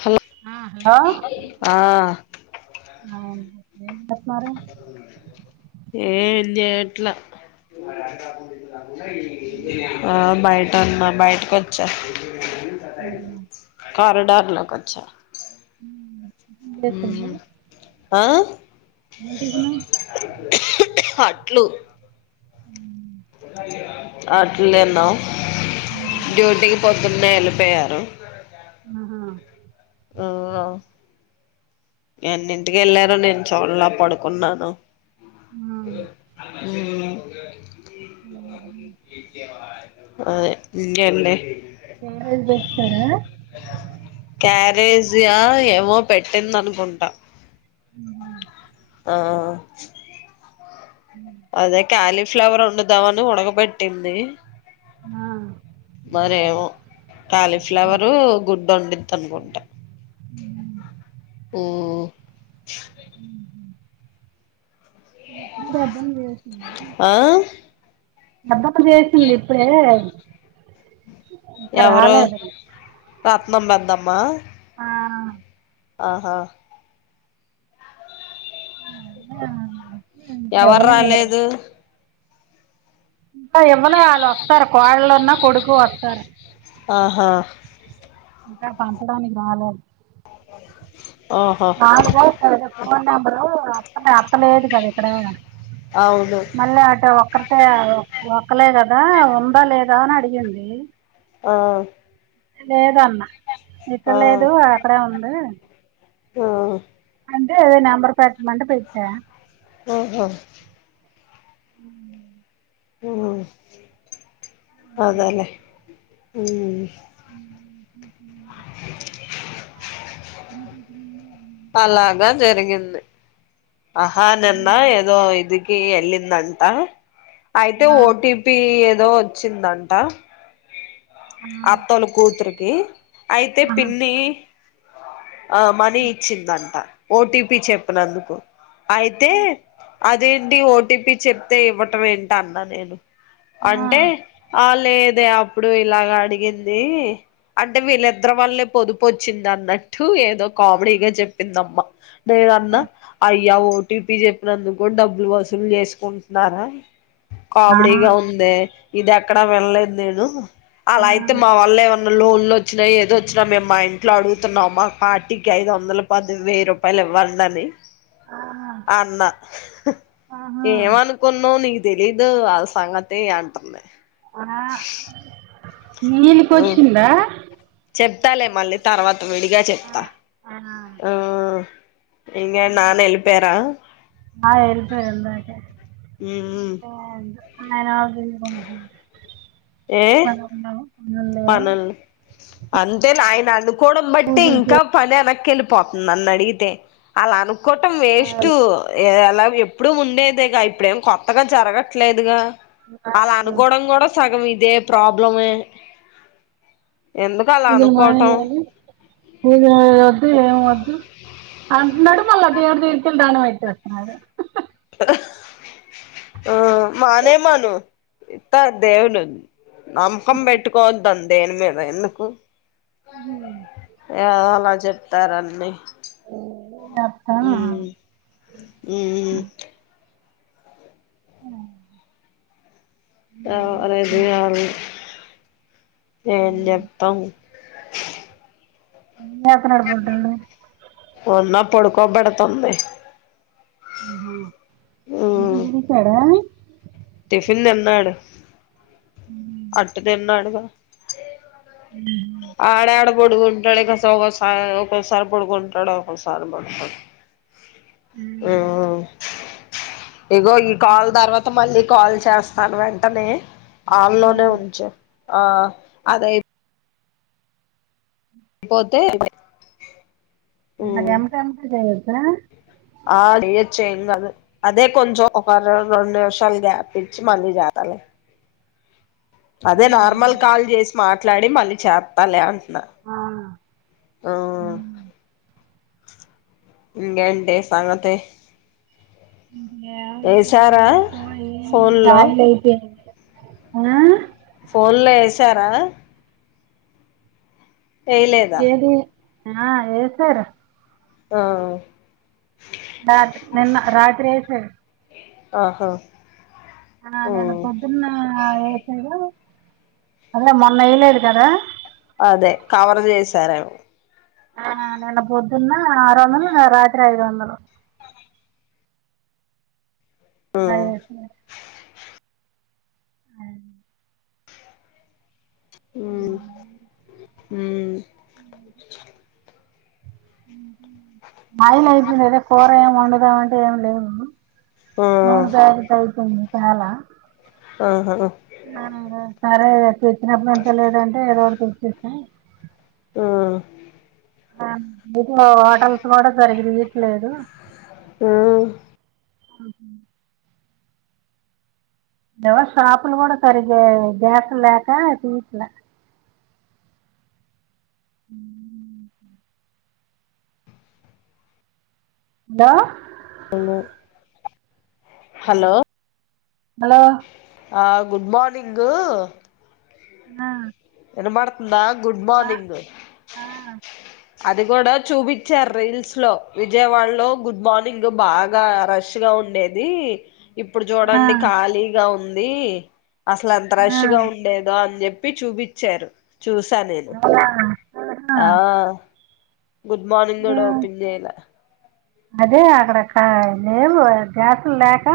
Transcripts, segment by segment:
Hello ఆ ఆ ఆ [unintelligible] మరీ ఏం జేయట్ల ఆ బయట తమ్మా బయటకు వచ్చా ఆహా కారిడార్ లోపలకొచ్చ [unintelligible] ఆ ఎం టిఫిను అట్లు ఉ అట్లేన్నా జోర్ త ప ఉన్నాయ్ వెళ్లిపోయారు ఆహా ఆ ఎన్నింటికి వెళ్ళారు నేను చూడలా పడుకున్నాను. అ అ ఆ వీడియో అంటే పెన్డ్రైవ్ పెడతారా యా ఏమో పెట్టిందినుకు ముంట ఉ ఆ అదే కాలీఫ్లవర్ వండుదాము అని ఉడకబెట్టింది ఆ మరేమో కాలీఫ్లవరు గుడ్డు వండిమ్ తనుకుంట ఓ అ మా పెద్దమ్మ చేసింది ఆ ఎలా పెద్దక్క చేసింది ఇప్పుడే ఇంకా రాలేదు మబద్దమ్మా ఆ ఆహా అ ఎవరు రాలేదు ఇంకా ఇవ్వలే వాళ్ళు వస్తారు కోడలన్నా కొడుకు వస్తారు ఆహా ఇంకా పంచడానికి రాలేదు ఆహా నాలుగు ఫోన్ నంబరు అత్తలేదు కదా ఇక్కడ అవును మళ్ళీ అటు ఒక్కరికె ఒక్కలే కదా ఉందా లేదా అని అడిగింది ఆ లేదన్నా ఇక్కడ ఆ లేదు అక్కడే ఉమ్ [inaudible] ఆ అంటే నంబర్ పెట్టమంటె పెట్టా ఓ హో ఉ అదే లేే అ [inaudible] [inaudible] ఉ అలాగా జరిగింది ఆహా నిన్న ఏదో ఇది ఎల్లిందంటా అయితే ఆ, ఓటిపి ఏదో వచ్చిందంట ఆ, అత్తలు కూతురు అ అయితే ఆహా, పిన్ని ఆ మనీ ఇచ్చిందంట ఓటిపీ చెప్పనందుకు అయితే అదేంటి ఓటీపీ చెప్తే ఇవ్వటం ఏంటి అన్నా నేను అంటే ఆ లేదే అప్పుడు ఇలాగా అడిగింది అంటే వీళ్ళిద్దరు వళ్లే పొదుపు వచ్చింది అన్నట్టు ఏదో కామెడీగా చెప్పిందమ్మ దేద ఆ, యి [inaudible] యా ఓటీపీ చెప్పినందుకు కూడా డబ్బులు వసూలు చేసుకుంటున్నారా ఆ, కామడీగా ఉందే ఇది ఎక్కడ విన్లేదూ నేను ఆ, అలా అయితే మా వాళ్ళ ఏమన్నా లోన్లు వచ్చినా ఏదో వచ్చినా మేము మా ఇంట్లో అడుగుతున్నాం మా పార్టీకి ఐదు వందల పది వెయ్యి రూపాయలు ఇవ్వండి అని ఆ, అన్నా ఆహా, ఏమనుకున్నావు నీ తెలీదు ఆ సంగతి అంటుంది ఆ నీలికోచ్చిందా చెప్తాలే మళ్ళీ తర్వాత విడిగా ఆ, చెప్తా ఆ ఇంగ నానా ఎల్లిపోయారా ఆ వెళ్తారు ఇందాకే ఉమ్ ఉమ్ అండ్ ఆయన [inaudible] అలా ఉండవా పనల్లో అంతే అయిన కోడ బట్టి ఇంకా పని ఎనకెళ్ళి పాప్ నన్న అడిగితే అలా అను కోటం వేస్ట్ ఎలా ఎప్పుడుూ ఉండేదేగా ఇప్పుడేం కొత్తగా జరగట్లేదుగా అలా అనుకోవడం కూడా సగం ఇది ఇదే ప్రాబ్లం పూజలు అనుకోవటం మానేయాలీ వద్దు ఎం వద్దు అంటునడు మల్లా దేవుడి దగ్గరకెళ్ళి దండం ఎట్టెత్తునాడు ఆ మానే మను ఇత్తాడు దేవుడు నమ్మకం పెట్టుకోవద్దని దేని మీద ఎందుకు ఆ అలా చెప్తారన్ని ఏ నాతా ఉమ్ [inaudible] ఆ అర ఇది కాదు ఏం చెప్తాం [inaudible] నప్ నడబొడ్డు ఒన్నా పొడుకోబెడతాం లే ఆహా [inaudible] తాడా టిఫిన్ తిన్నాడు అట్ట దిన్నాడుగా ఆడ ఆడ బుడుగుంటాడు ఇక [unintelligible] ఒక్కోసార్ పడుగుంటాడు ఒక్కోసారి పడుకోడు ఆ ఇగో ఈ కాల్ తర్వాత మళ్ళీ కాల్ చేస్తాను వెంటనే ఆల్లోనే ఉంచు ఆ అదై పోతే మనకెందుకనక [inaudible] ఆ ఆడియోచు ఏం కాదు అదే కొంచెం ఒక రెండు రెండు నిమిషాలు గ్యాప్ ఇచ్చి మళ్ళీ చేతాలి అదే నార్మల్ కాల్ చేసి మాట్లాడి మళ్ళీ చేత్తాలే అ న ఉమ్ ఇకేంటి సంగతీ ఇంకేముంది వేశారా ఎందుకు ఏం లేదు ఫోన్లో ఆయిల్ అయిపోయింది ఆ ఫోన్లో వేశారా ఏయలేదా ఏది ఆ వేశారు ఆ రాత్రి నిన్న రాత్రి వేశారు ఆహా అ నిన్న ఉమ్ పొద్దున్న వేసిర్రు అదే మొన్న వేయలేదు కదా అదే కవర్ చేశారేమో ఆ నిన్న పొద్దున్న ఆరు వందలు రాత్రి ఐదు వందలు ఉమ్ అదే [inaudible] ఉం ఉమ్ ఆయిలు అయిపోయినద కూర ఏం వండుదాం అంటే ఏమి లేదు ఆ నూనె ప్యాకెట్లు అయిపోయినాయి చాల ఆహ ఆ ఆ సరే చెప్పినప్పుటీ నుంచే లేదంటే ఏదో ఒకటి తెచ్చేసాం ఆ ఆ ఇక్కడ ఓటర్స్ కూడా సరిగ్గా చేయట్లేదు ఉమ్ ఆహా ఏమో షాపులో కూడా సరిగ్గా గ్యాస్ లేక హలో లో హలో హలో ఆ గుడ్ మార్నింగు ఆ వినపడుతుందా గుడ్ ఆ మార్నింగ్ ఆ అది కూడా చూపించారు రీల్స్ లో విజయవాడ లో గుడ్ మార్నింగ్ బాగా రష్గా ఉండేది ఇప్పుడు ఆ చూడండి ఖాళీగా ఉంది ది అసలు ఎంత ఆ రష్గా ఉండేదో అని చెప్పి చెప్పి చూపించారు చూసా నేను అవునా ఆహా ఆ గుడ్ మార్నింగ్ ఏ గూడా ఓపన్ చేయలే అదే అక్కడ కా లేవు గ్యాసులు లేక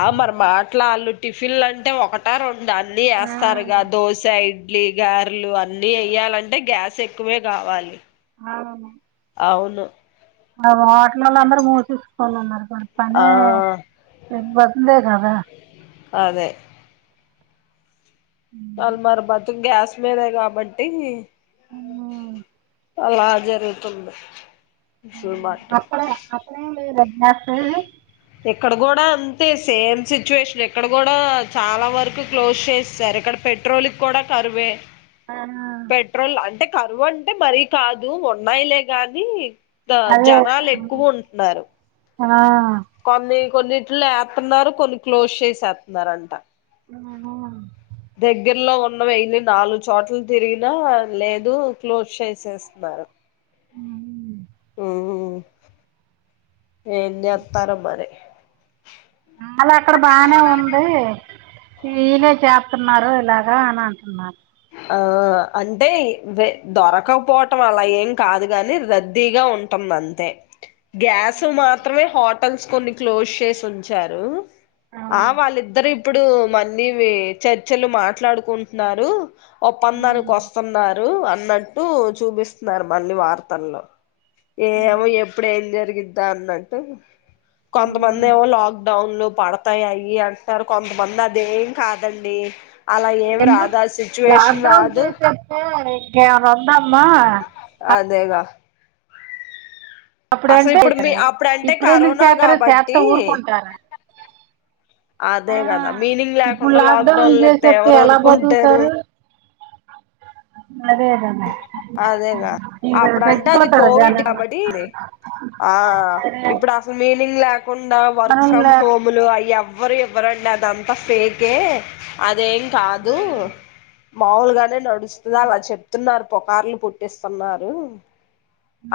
ఆ మన మాటలా వాళ్ళు టిఫిన్లు అంటే ఒకట రెం డా అన్నీ ఆ వెస్తారుగా దోస ఇడ్ డ్లి గారెలు అన్నీ ఎయ్యాలంటే గ్యాస్ ఎక్కువే కావాలి అ అవును అవి బ పిల్లలు అందరూ మూసేసుకోన్నారు ఆ పనే ఇబ్బందే కదా అదే వాళ్ళ మరి బతుకు గ్యాస్ మీదే కాబట్టి అమ్మ అలా జరుగుతుంది షూర్ మాట్ బస్సు ఇక్కడ కూడా అంతే సేమ్ సిచ్యుయేషన్ ఇక్కడ కూడా చాలా వరకు క్లోజ్ చేస్తారు ఇక్కడ పెట్రోల్కి కూడా కరువే పెట్రోల్ అంటే కరువంటే మరీ కాదు ఉన్నాయిలే గానీ అదే జనాలు ఎక్కువ ఉంటున్నారు ఆ కొన్ని కొన్నింటిలో వేస్తూన్నారు కొన్ని క్లోజ్ చేసేస్తున్నారంట ఆవున దగ్గరలో ఉన్న వెళ్ళి నాలుగు చోట్లు తిరిగినా లేదు క్లోజ్ చేసేస్తున్నారు ఉ ఉ ఏన్ చేత్తరో మరి అళ అక్కడ బానే ఉంది వీలే చేప్ప అన్నారు ఇలాగా అని అంటున్నారు ఆ అంటే దొరకకపోవటం అలా ఏం కాదు గాని రద్దీగా ఉంటుంది అంతే గ్యాస్ మాత్రమే హట్ హోటల్స్ కొన్ని క్లోజ్ చేసి ఉంచారు ఆ వాళ్ళిద్దరు ఇప్పుడు మన్ని చర్చలు మాట్లాడుకుంటున్నారు ఒప్పందానికి వస్తున్నారు అ అన్నట్టు చూపిస్తున్నారు మళ్ళీ వార్తల్లో ఏమో ఎప్పుడు ఏం జరిగింది ఇద్దా అన్నంటే కొంతమంది ఏమో లాక్డౌన్ లో పడతాయిఅయ్యి అంటున్నారు కొంతమంది అదేం కాదండి అలా ఏమి ఎందుకు రాదాసి లాక్డౌన్ చేసంతే ఇక ఇంకేంమన్న వద్దమా అదేగా అసలు అప్పుడంటే ఇప్పుడు మీ అప్పుడంటే ఇప్పుడు ఎందుకు కరోనా చేతార చేత్త కాబట్టి ఊరుకుంటారా ఆ, అదే కదా మీనింగ్ ఇప్పుడు లేకుండా లాక్ లాక్డౌన్ డౌన్లు ఎతే చేసేస్తే ఎలా ఎవరవరుకు ఉంటారు బతుకుతారు అదే కదా అదేగా ఇంకా అప్పుడ అంటే అది చచ్చిపోతారు కోవిడ్ జనాలు కాబట్టి ఆ ఇప్పుడు అసలు మీనింగ్ లేక కాకుండా వర్క్ ఫ్రమ్ మనల్ని హోమ్లు అయ్యాము మారి ఎవ్వరండది అంతా ఫేకె అదేంగ్ ఆ, కాదు మాముల్గానే నడు లాల చె న్నారు పుకార్లు పుట్టిస్తున్నారు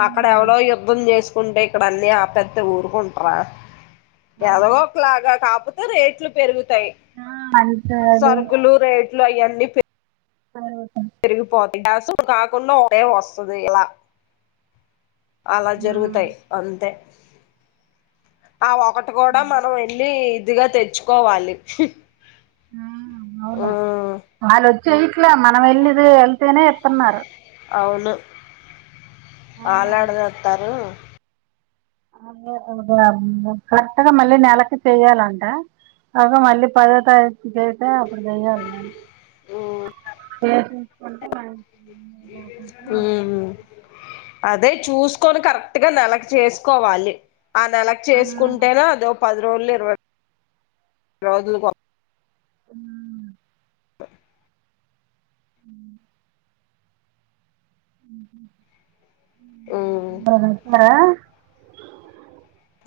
అక్కడ ఎవడో యుద్ధం చేసుకు ంటే ఇక్కడ అన్ని ఆపెత్తే ఊరుకుంటర ఆ, ఎవరో ఒకలాగా కాకపో రేట్లు పెరుగు తయ్ అంతే అది సరుకులు రేట్ [inaudible] అయ్యండి అవు పెరిగిపోతయి [unintelligible] అడస కాకుండా ే వస్తది ఇలా అలా ఆ. జరుగుతాయి అంతే ఆ ఒకటి కూడా మనం వెళ్ళి కొద్దిగా తెచ్చుకోవాలి ఆ ఆ అవును వాళ్ళు వచ్చి ఇట్లా మనం వెళ్ళి వెళ్తేనే ఇత్తున్నారు [inaudible] వాళ్ళుయాడదెత్తారు అ కరెక్ట్గా మళ్ళీ నెలకి చెయ్యాలంట కాక మళ్ళీ పదో తారీఖు చేపితే అప్పుడు చెయ్యాలి నేను స కొకున్నా [inaudible] [inaudible] ఉమ్ అదే చూసుకొని కరెక్ట్ గా నెలకి చేసుకోవాలి ఆ నెలకి చేసుకుంటేనే అద పది రోజులు ఇరవై రోజులుగా హ అ అ ఉమ్ [inaudible]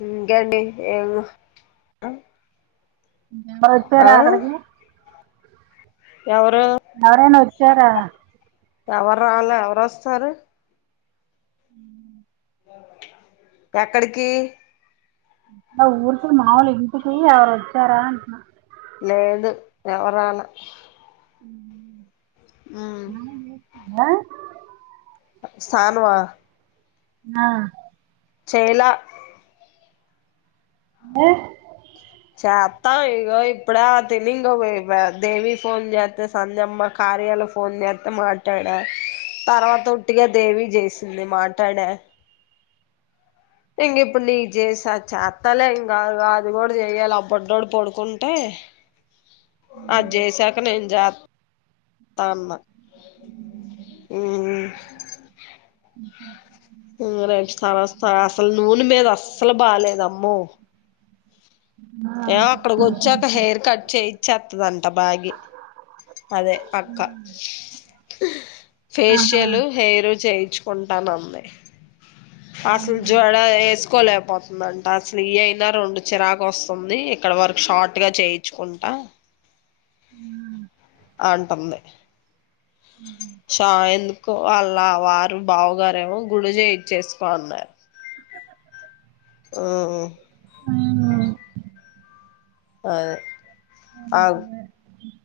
ఇంకేంటి ఏమ్ అందరు వచ్చారా అక్కడికి ఎవరు ఎవరైనా వచ్చారా ఎవరు రాలా ఎవరు వస్తారు ఉ [inaudible] ఎక్కడికి ఊరికి మాముూలు ఇంటికి ఎవరు వచ్చారా అంటున్నా లేదు ఎవరు రాలా అ అ [inaudible] ఆ స్నానమ ఆ చేయాల అ చేస్తా ఇగో ఇప్పుడ తిని ఇంక దేవి ఫోన్ చేస్తే సంధమ్మ కార్యలు ఫోన్ చేస్తే, మాట్లాడా తర్వాత ఒట్టిగా దేవి చేసింది. మాట్లాడా ఇంక ఇప్పుడు నీ చేసా చేస్తలే ఇంకా అది కూడా చెయ్యాలి. అబుడ్డోడు పడుకుంటే అజేసక నజత తమ ఊ అ [inaudible] రెంస్తారుస్త అసలు నూనె మీద అస్సలు బాలేదమ్మ. ఏమొ అక్కడికి వచ్చి ఒక హెయిర్ కట్ చేయిచ్చత్తదంట. అబాగి అదే అక్క ఆహా ఫేషియల్, హెయిరు చేయి చ్చుకుంటానమ్మే అసలు జడా ఎసుకోలే పోతుందంట అసలు ఈ అయినా రెండు చిరాకు వస్తుంది. ఇక్కడ వరకు షార్ట్ గా చేయించుకుంటా. ఉ ఆంటంది. చా ఎందుకో వాళ్ళ వారు బావుగారేమో గుడి చేయిచ్చేసుకోన్నారు. ఆ హు అ అక [unintelligible]